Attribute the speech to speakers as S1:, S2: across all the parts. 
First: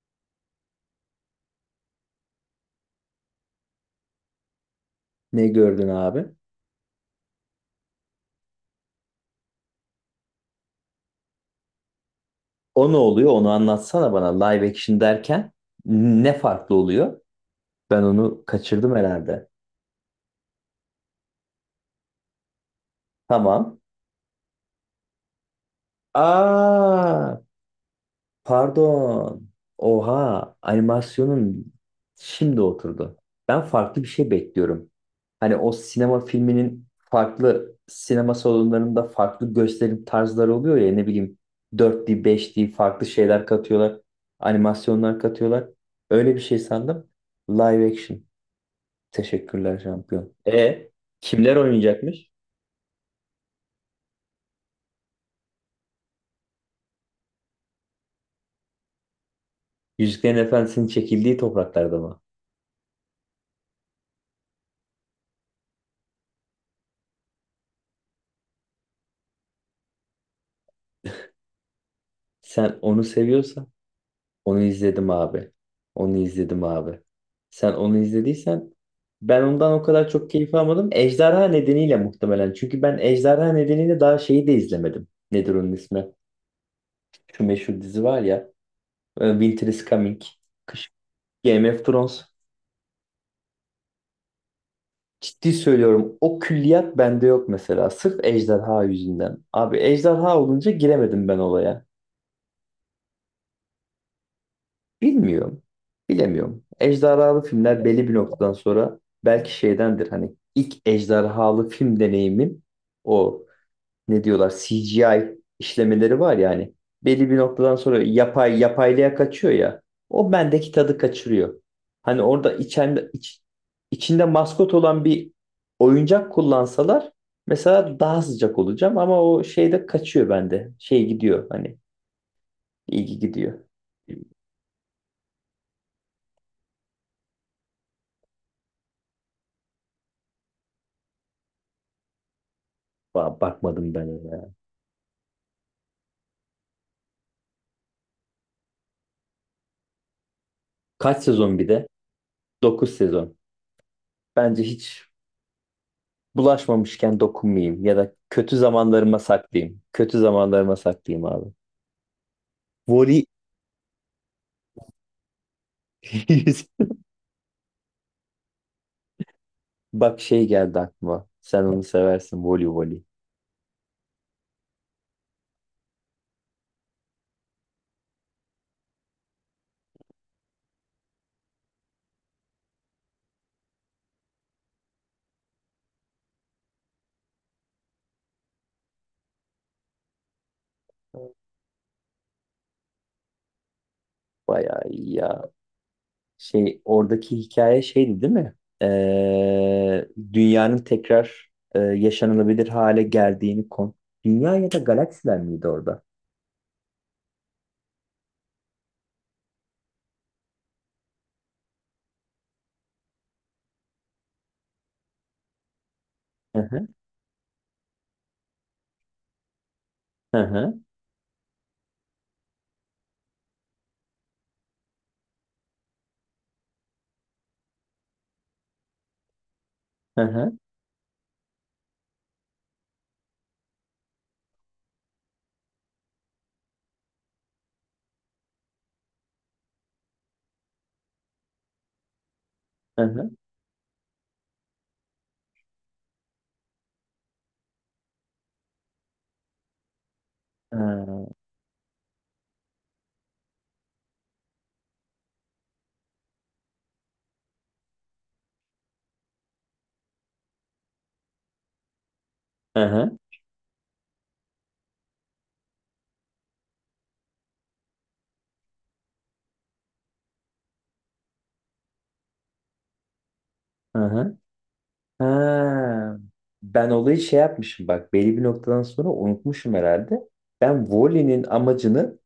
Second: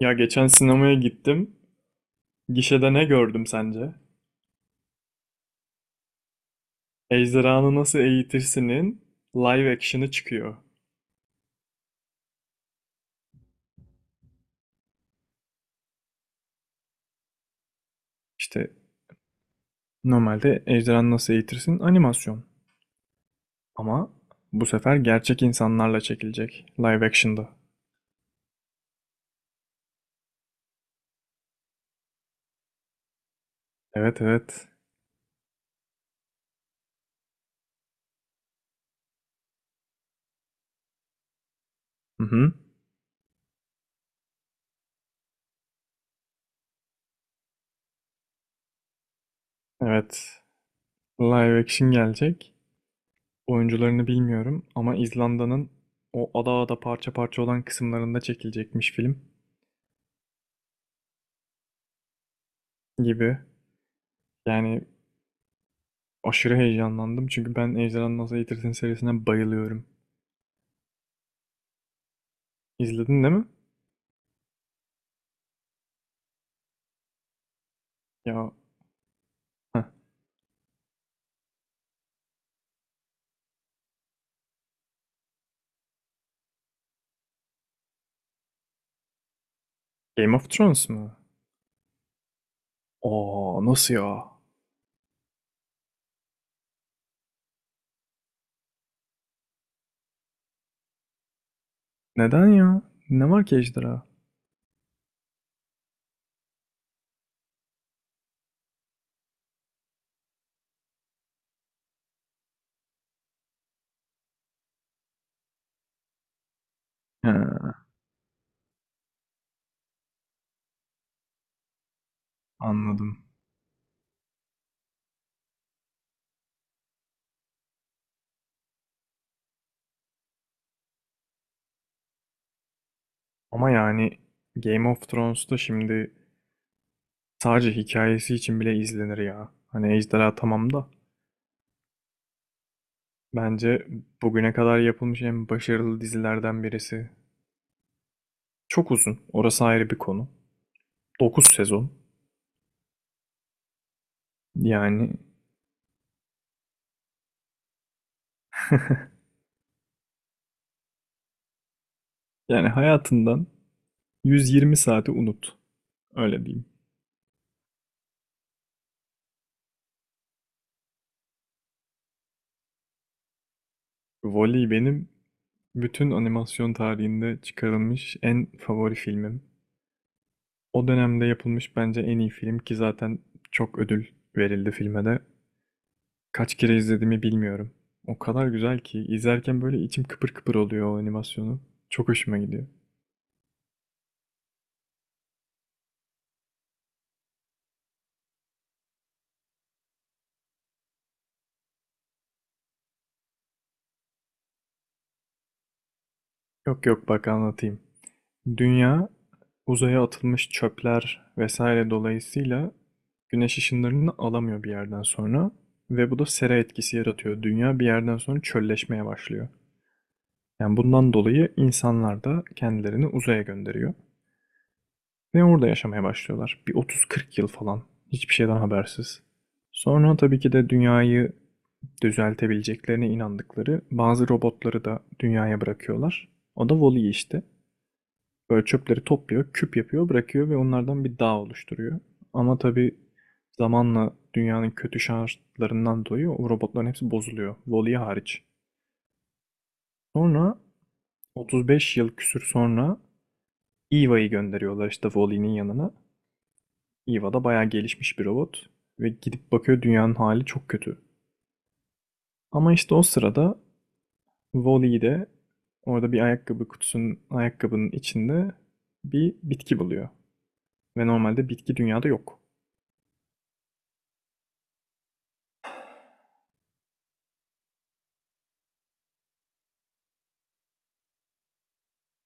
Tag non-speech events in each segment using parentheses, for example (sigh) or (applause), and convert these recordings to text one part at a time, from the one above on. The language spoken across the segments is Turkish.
S1: Ya geçen sinemaya gittim. Gişede ne gördüm sence?
S2: Ne gördün abi?
S1: Ejderhanı Nasıl Eğitirsin'in live action'ı çıkıyor.
S2: O ne oluyor? Onu anlatsana bana. Live action derken ne farklı oluyor? Ben onu
S1: İşte
S2: kaçırdım herhalde.
S1: normalde Ejderhanı Nasıl Eğitirsin animasyon.
S2: Tamam.
S1: Ama bu sefer gerçek insanlarla çekilecek live
S2: Aa,
S1: action'da.
S2: pardon. Oha, animasyonun şimdi oturdu. Ben farklı bir
S1: Evet,
S2: şey
S1: evet.
S2: bekliyorum. Hani o sinema filminin farklı sinema salonlarında farklı gösterim tarzları oluyor ya, ne bileyim, dört d,
S1: Hı hı.
S2: beş d, farklı şeyler katıyorlar. Animasyonlar katıyorlar. Öyle bir şey sandım. Live action. Teşekkürler
S1: Evet.
S2: şampiyon. E, kimler
S1: Live action
S2: oynayacakmış?
S1: gelecek. Oyuncularını bilmiyorum ama İzlanda'nın o ada ada parça parça olan kısımlarında çekilecekmiş film
S2: Yüzüklerin Efendisi'nin çekildiği topraklarda mı?
S1: gibi. Yani aşırı heyecanlandım çünkü ben Ejderhanı Nasıl Eğitirsin serisine bayılıyorum.
S2: Sen onu
S1: İzledin değil mi?
S2: seviyorsan onu izledim abi. Onu izledim abi. Sen onu
S1: Ya,
S2: izlediysen ben ondan o
S1: heh.
S2: kadar çok keyif almadım. Ejderha nedeniyle muhtemelen. Çünkü ben Ejderha nedeniyle daha şeyi de izlemedim. Nedir onun ismi? Şu meşhur dizi var ya. Winter is Coming.
S1: Game of Thrones
S2: Kış.
S1: mu?
S2: Game of Thrones.
S1: Oo, nasıl ya?
S2: Ciddi söylüyorum. O külliyat bende yok mesela. Sırf ejderha yüzünden. Abi ejderha olunca giremedim ben olaya.
S1: Neden ya? Ne var ki ejderha?
S2: Bilmiyorum. Bilemiyorum. Ejderhalı filmler belli bir noktadan sonra belki şeydendir. Hani ilk ejderhalı film deneyimim o. Ne diyorlar, CGI işlemeleri var yani. Belli
S1: He,
S2: bir noktadan sonra yapay yapaylığa kaçıyor ya. O bendeki tadı kaçırıyor. Hani orada
S1: anladım.
S2: içinde maskot olan bir oyuncak kullansalar mesela daha sıcak olacağım ama o şeyde kaçıyor bende. Şey gidiyor hani, ilgi gidiyor.
S1: Ama yani Game of Thrones'ta şimdi sadece hikayesi için bile izlenir ya. Hani ejderha tamam da bence
S2: Bakmadım ben ona.
S1: bugüne kadar yapılmış en başarılı dizilerden birisi. Çok uzun. Orası ayrı bir konu.
S2: Kaç
S1: 9
S2: sezon bir de?
S1: sezon.
S2: 9 sezon. Bence hiç
S1: Yani
S2: bulaşmamışken dokunmayayım ya da kötü zamanlarıma
S1: (laughs)
S2: saklayayım. Kötü zamanlarıma saklayayım abi.
S1: yani
S2: Voli
S1: hayatından 120 saati unut. Öyle diyeyim.
S2: (laughs) bak, şey geldi aklıma. Sen onu seversin, voli voli.
S1: Wall-E benim bütün animasyon tarihinde çıkarılmış en favori filmim. O dönemde yapılmış bence en iyi film, ki zaten çok ödül verildi filme de. Kaç kere izlediğimi bilmiyorum. O kadar güzel ki izlerken böyle içim kıpır kıpır oluyor o animasyonu. Çok hoşuma gidiyor.
S2: Bayağı iyi ya. Şey, oradaki hikaye şeydi değil mi? Ee, Dünyanın tekrar yaşanılabilir hale geldiğini kon. Dünya ya da galaksiler miydi orada?
S1: Yok yok, bak anlatayım. Dünya, uzaya atılmış çöpler vesaire dolayısıyla güneş ışınlarını alamıyor bir yerden sonra ve bu da sera
S2: Hı hı,
S1: etkisi yaratıyor. Dünya bir yerden sonra çölleşmeye başlıyor. Yani
S2: hı
S1: bundan dolayı insanlar da kendilerini uzaya gönderiyor ve orada yaşamaya başlıyorlar. Bir 30-40 yıl falan, hiçbir şeyden habersiz. Sonra
S2: hı,
S1: tabii
S2: hı
S1: ki de dünyayı düzeltebileceklerine inandıkları bazı robotları da dünyaya bırakıyorlar. O da Wall-E işte. Böyle çöpleri topluyor, küp yapıyor, bırakıyor ve onlardan bir dağ oluşturuyor. Ama tabii
S2: hı, hı
S1: zamanla dünyanın kötü şartlarından dolayı o robotların hepsi bozuluyor. Wall-E hariç. Sonra
S2: hı,
S1: 35 yıl küsür sonra Eva'yı gönderiyorlar işte Wall-E'nin yanına. Eva da bayağı gelişmiş bir robot ve gidip bakıyor, dünyanın hali çok kötü. Ama
S2: hı
S1: işte o
S2: hı.
S1: sırada Wall-E orada bir ayakkabı kutusunun, ayakkabının içinde bir bitki buluyor. Ve normalde bitki dünyada yok.
S2: Hı. Ha, ben olayı şey yapmışım bak, belli bir noktadan sonra unutmuşum herhalde. Ben Wally'nin amacını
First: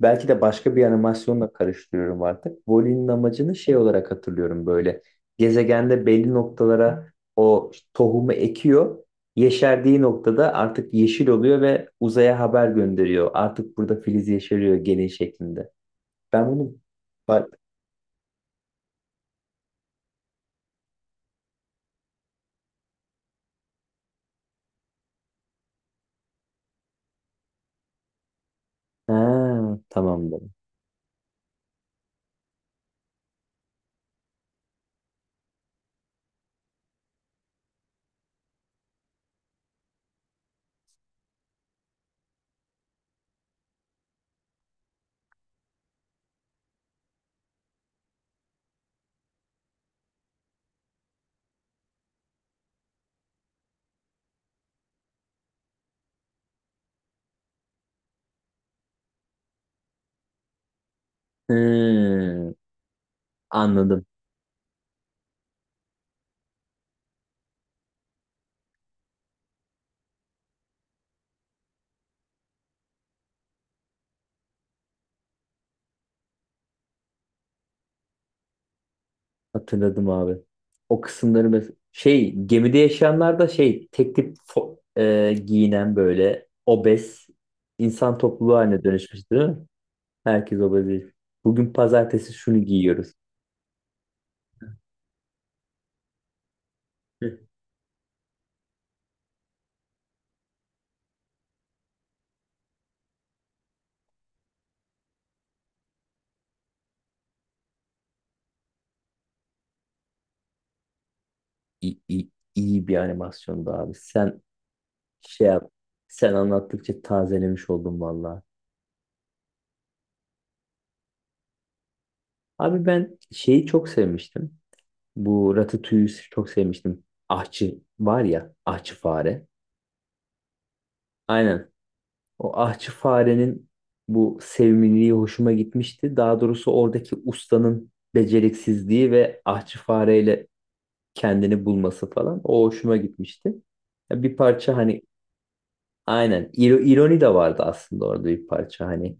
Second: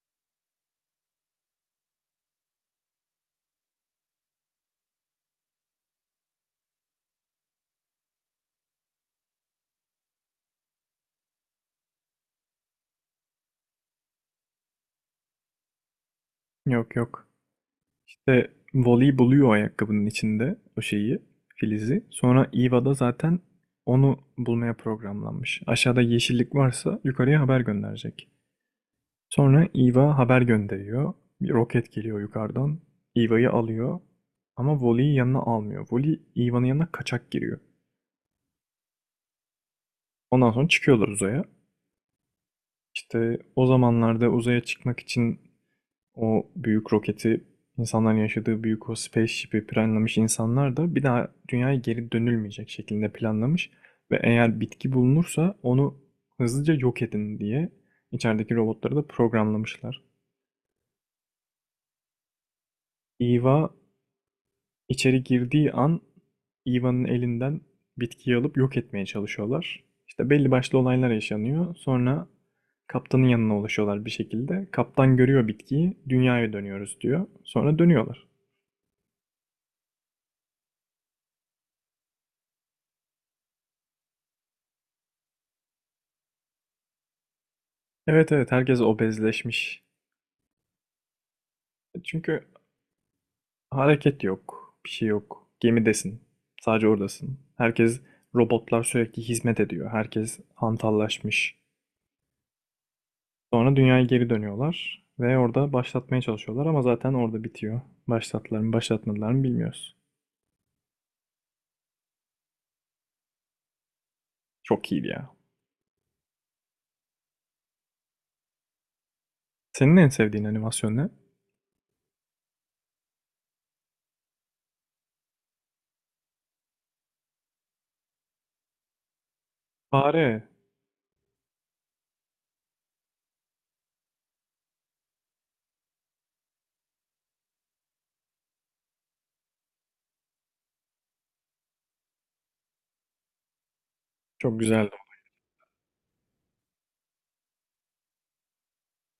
S2: belki de başka bir animasyonla karıştırıyorum artık. Wally'nin amacını şey olarak hatırlıyorum böyle. Gezegende belli noktalara o tohumu ekiyor. Yeşerdiği noktada artık yeşil oluyor ve uzaya haber gönderiyor. Artık burada filiz yeşeriyor gene şeklinde. Ben bunu
S1: Yok yok.
S2: bak.
S1: İşte Voli buluyor ayakkabının içinde o şeyi, filizi. Sonra Eva da zaten onu bulmaya programlanmış. Aşağıda yeşillik varsa yukarıya haber gönderecek. Sonra
S2: Ha,
S1: Eva
S2: tamamdır.
S1: haber gönderiyor. Bir roket geliyor yukarıdan. Eva'yı alıyor. Ama Voli'yi yanına almıyor. Voli Eva'nın yanına kaçak giriyor. Ondan sonra çıkıyorlar uzaya. İşte o zamanlarda uzaya çıkmak için o büyük roketi, insanların yaşadığı büyük o spaceship'i planlamış insanlar da bir daha dünyaya geri dönülmeyecek şekilde planlamış ve eğer bitki bulunursa onu hızlıca yok edin diye içerideki robotları da programlamışlar.
S2: Hmm,
S1: Eva
S2: anladım.
S1: içeri girdiği an Eva'nın elinden bitkiyi alıp yok etmeye çalışıyorlar. İşte belli başlı olaylar yaşanıyor. Sonra kaptanın yanına ulaşıyorlar bir şekilde. Kaptan görüyor bitkiyi, dünyaya dönüyoruz diyor. Sonra dönüyorlar.
S2: Hatırladım abi. O kısımları şey, gemide yaşayanlar da şey, tek tip giyinen böyle obez insan
S1: Evet, evet,
S2: topluluğu
S1: herkes
S2: haline dönüşmüş değil mi?
S1: obezleşmiş.
S2: Herkes obez, değil. Bugün pazartesi
S1: Çünkü
S2: şunu giyiyoruz.
S1: hareket yok, bir şey yok. Gemidesin. Sadece
S2: Hı.
S1: oradasın. Herkes, robotlar sürekli hizmet ediyor. Herkes hantallaşmış. Sonra dünyaya geri dönüyorlar ve orada başlatmaya çalışıyorlar ama zaten orada bitiyor. Başlattılar mı, başlatmadılar mı bilmiyoruz.
S2: İyi, iyi, iyi bir animasyondu abi. Sen
S1: Çok iyiydi ya.
S2: şey yap. Sen anlattıkça tazelemiş oldum valla.
S1: Senin en sevdiğin animasyon ne?
S2: Abi ben şeyi çok sevmiştim. Bu Ratatouille'ü çok sevmiştim. Ahçı var ya, ahçı fare.
S1: Fare.
S2: Aynen. O ahçı farenin bu sevimliliği hoşuma gitmişti. Daha doğrusu oradaki ustanın beceriksizliği ve ahçı fareyle kendini bulması falan o hoşuma gitmişti. Ya bir
S1: Çok
S2: parça
S1: güzeldi.
S2: hani, aynen ironi de vardı aslında orada bir parça hani,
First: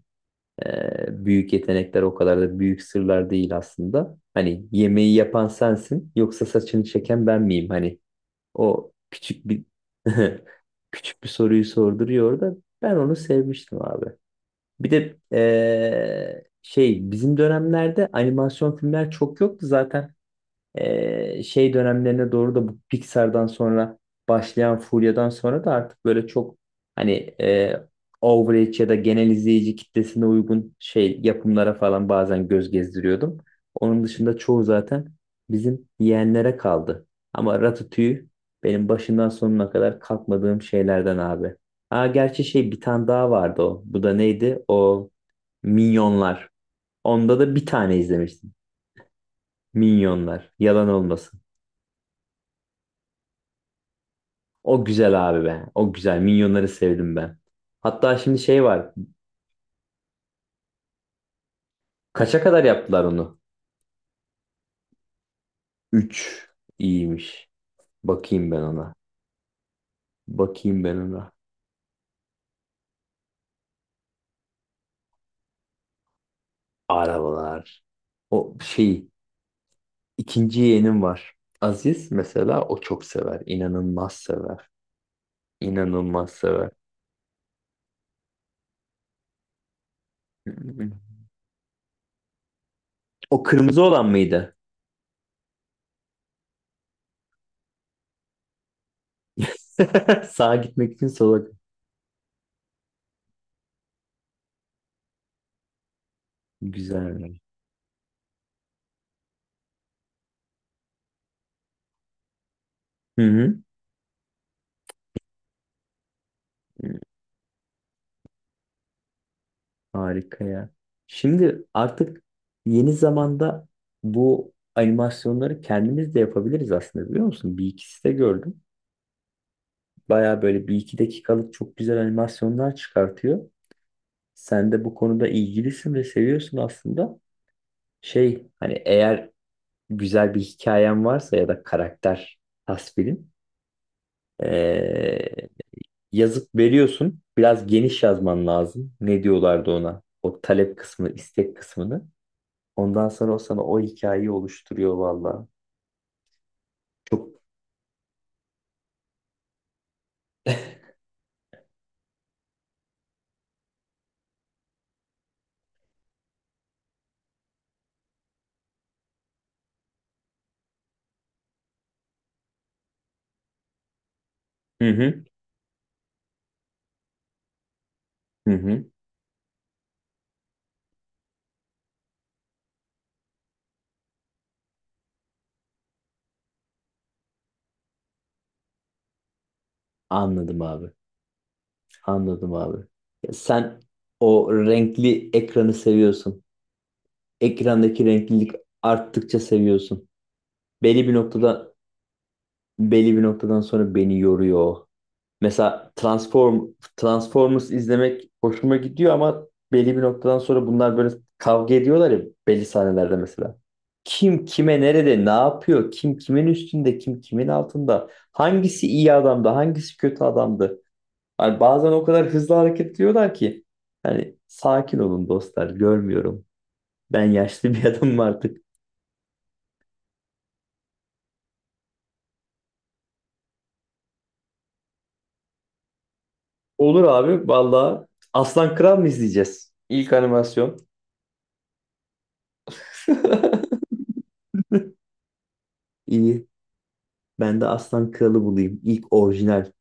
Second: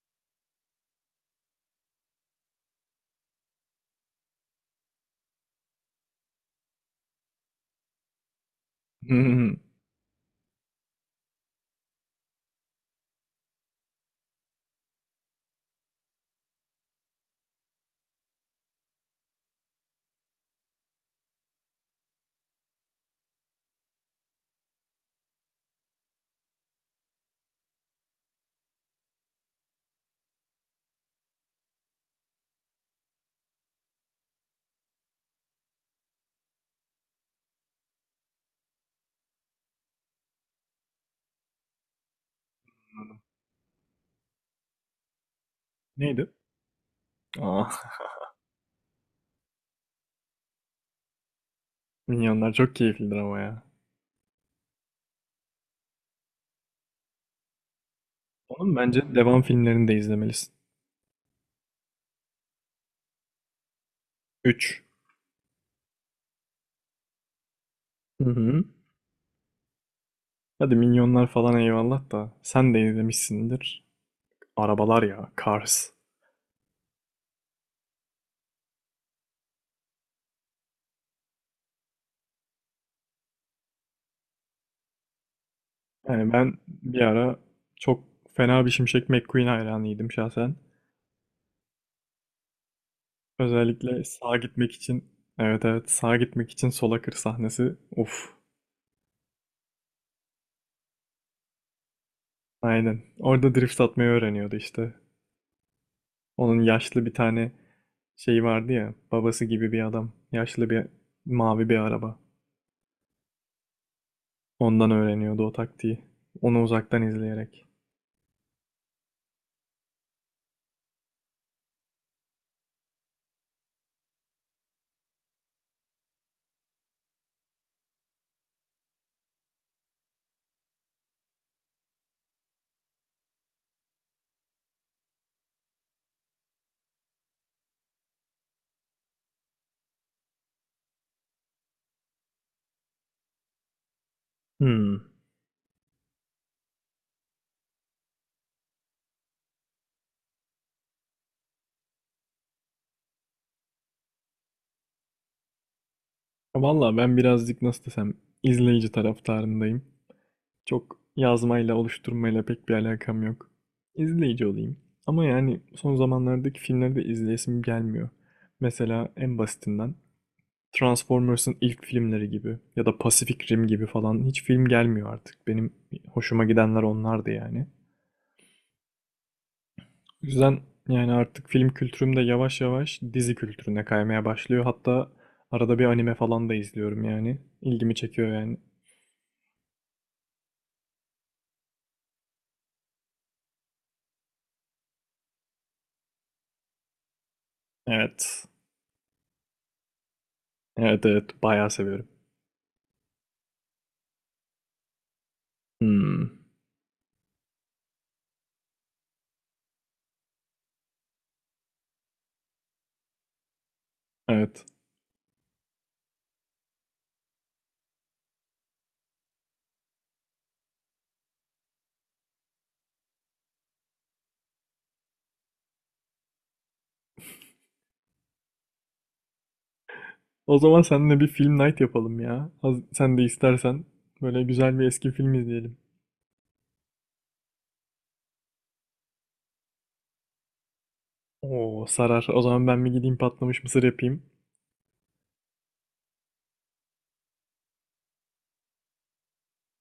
S2: büyük yetenekler o kadar da büyük sırlar değil aslında. Hani yemeği yapan sensin yoksa saçını çeken ben miyim? Hani o küçük bir
S1: (laughs)
S2: (laughs) küçük bir soruyu sorduruyor da ben onu sevmiştim abi. Bir de şey, bizim dönemlerde animasyon filmler çok yoktu zaten. Şey dönemlerine doğru da bu Pixar'dan sonra başlayan furyadan sonra da artık böyle çok hani, eee average ya da genel izleyici kitlesine uygun şey yapımlara falan bazen göz gezdiriyordum. Onun dışında çoğu zaten bizim yeğenlere kaldı. Ama Ratatouille benim başından sonuna kadar kalkmadığım şeylerden abi. Aa, gerçi şey, bir tane daha vardı o. Bu da neydi? O
S1: Neydi?
S2: Minyonlar. Onda da bir
S1: Aa,
S2: tane izlemiştim. Minyonlar. Yalan olmasın.
S1: Minyonlar çok keyiflidir ama ya.
S2: O güzel abi be. O güzel. Minyonları sevdim ben. Hatta şimdi şey
S1: Onun
S2: var.
S1: bence devam filmlerini de izlemelisin.
S2: Kaça kadar yaptılar onu?
S1: 3.
S2: Üç. İyiymiş. Bakayım ben ona.
S1: Hadi
S2: Bakayım ben
S1: minyonlar
S2: ona.
S1: falan eyvallah da sen de izlemişsindir. Arabalar ya, Cars.
S2: Arabalar. O şey, İkinci yeğenim var. Aziz mesela o çok sever. İnanılmaz sever. İnanılmaz
S1: Yani ben
S2: sever.
S1: bir ara çok fena bir Şimşek McQueen hayranıydım şahsen.
S2: O kırmızı
S1: Özellikle
S2: olan
S1: sağa
S2: mıydı?
S1: gitmek için, evet evet, sağa gitmek için sola kır sahnesi. Uf,
S2: (laughs) Sağa gitmek için sola.
S1: aynen. Orada drift atmayı öğreniyordu işte. Onun yaşlı bir
S2: Güzel.
S1: tane şeyi vardı ya, babası gibi bir adam. Yaşlı bir, mavi bir araba.
S2: Hı hı.
S1: Ondan öğreniyordu o taktiği. Onu
S2: Hı.
S1: uzaktan izleyerek.
S2: Harika ya. Şimdi artık yeni zamanda bu animasyonları kendimiz de yapabiliriz aslında, biliyor musun? Bir ikisi de gördüm. Baya böyle bir iki dakikalık çok güzel animasyonlar çıkartıyor. Sen de bu konuda ilgilisin ve seviyorsun aslında. Şey hani, eğer güzel bir hikayen varsa ya da karakter tasvirin,
S1: Hmm.
S2: ee, yazıp veriyorsun. Biraz geniş yazman lazım. Ne diyorlardı ona? O talep kısmı, istek kısmını. Ondan sonra o sana o hikayeyi oluşturuyor valla.
S1: Valla ben
S2: Çok.
S1: birazcık nasıl desem, izleyici taraftarındayım. Çok yazmayla, oluşturmayla pek bir alakam yok. İzleyici olayım. Ama yani son zamanlardaki filmleri de izleyesim gelmiyor. Mesela en basitinden Transformers'ın ilk filmleri gibi ya da Pacific Rim gibi falan hiç film
S2: Hı
S1: gelmiyor
S2: hı.
S1: artık. Benim hoşuma gidenler onlardı yani.
S2: Hı hı.
S1: O yüzden yani artık film kültürüm de yavaş yavaş dizi kültürüne kaymaya başlıyor. Hatta arada bir anime falan da izliyorum yani. İlgimi çekiyor yani.
S2: Anladım abi. Anladım abi. Ya sen o renkli ekranı seviyorsun. Ekrandaki
S1: Evet.
S2: renklilik arttıkça seviyorsun.
S1: Evet
S2: Belli bir
S1: evet, bayağı
S2: noktada
S1: seviyorum.
S2: belli bir noktadan sonra beni yoruyor, o. Mesela
S1: Hmm,
S2: Transformers izlemek hoşuma gidiyor ama belli bir noktadan sonra bunlar böyle kavga ediyorlar ya, belli sahnelerde mesela. Kim
S1: evet.
S2: kime nerede ne yapıyor? Kim kimin üstünde? Kim kimin altında? Hangisi iyi adamdı? Hangisi kötü adamdı? Yani bazen o kadar hızlı hareket ediyorlar ki hani sakin olun dostlar, görmüyorum. Ben yaşlı bir (laughs) adamım artık.
S1: O zaman seninle bir film night yapalım ya. Sen de istersen böyle güzel bir eski film izleyelim.
S2: Olur abi valla. Aslan Kral mı izleyeceğiz? İlk animasyon.
S1: Oo, sarar. O zaman ben bir gideyim patlamış mısır yapayım.
S2: (laughs) İyi. Ben de Aslan Kralı bulayım. İlk orijinal.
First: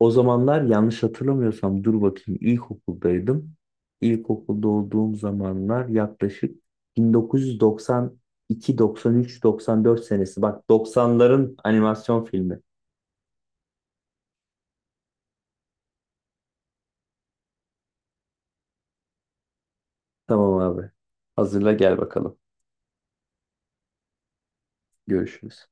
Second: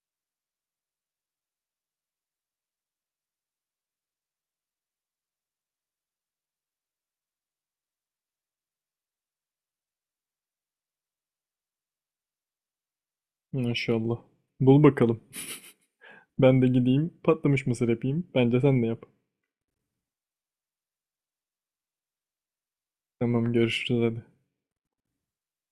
S2: O zamanlar yanlış hatırlamıyorsam, dur bakayım, ilkokuldaydım. İlkokulda olduğum zamanlar yaklaşık 1992, 93, 94 senesi. Bak, 90'ların animasyon filmi.
S1: Maşallah. Bul bakalım. (laughs) Ben de gideyim patlamış mısır yapayım. Bence sen de yap.
S2: Tamam abi. Hazırla gel bakalım.
S1: Tamam, görüşürüz hadi.
S2: Görüşürüz.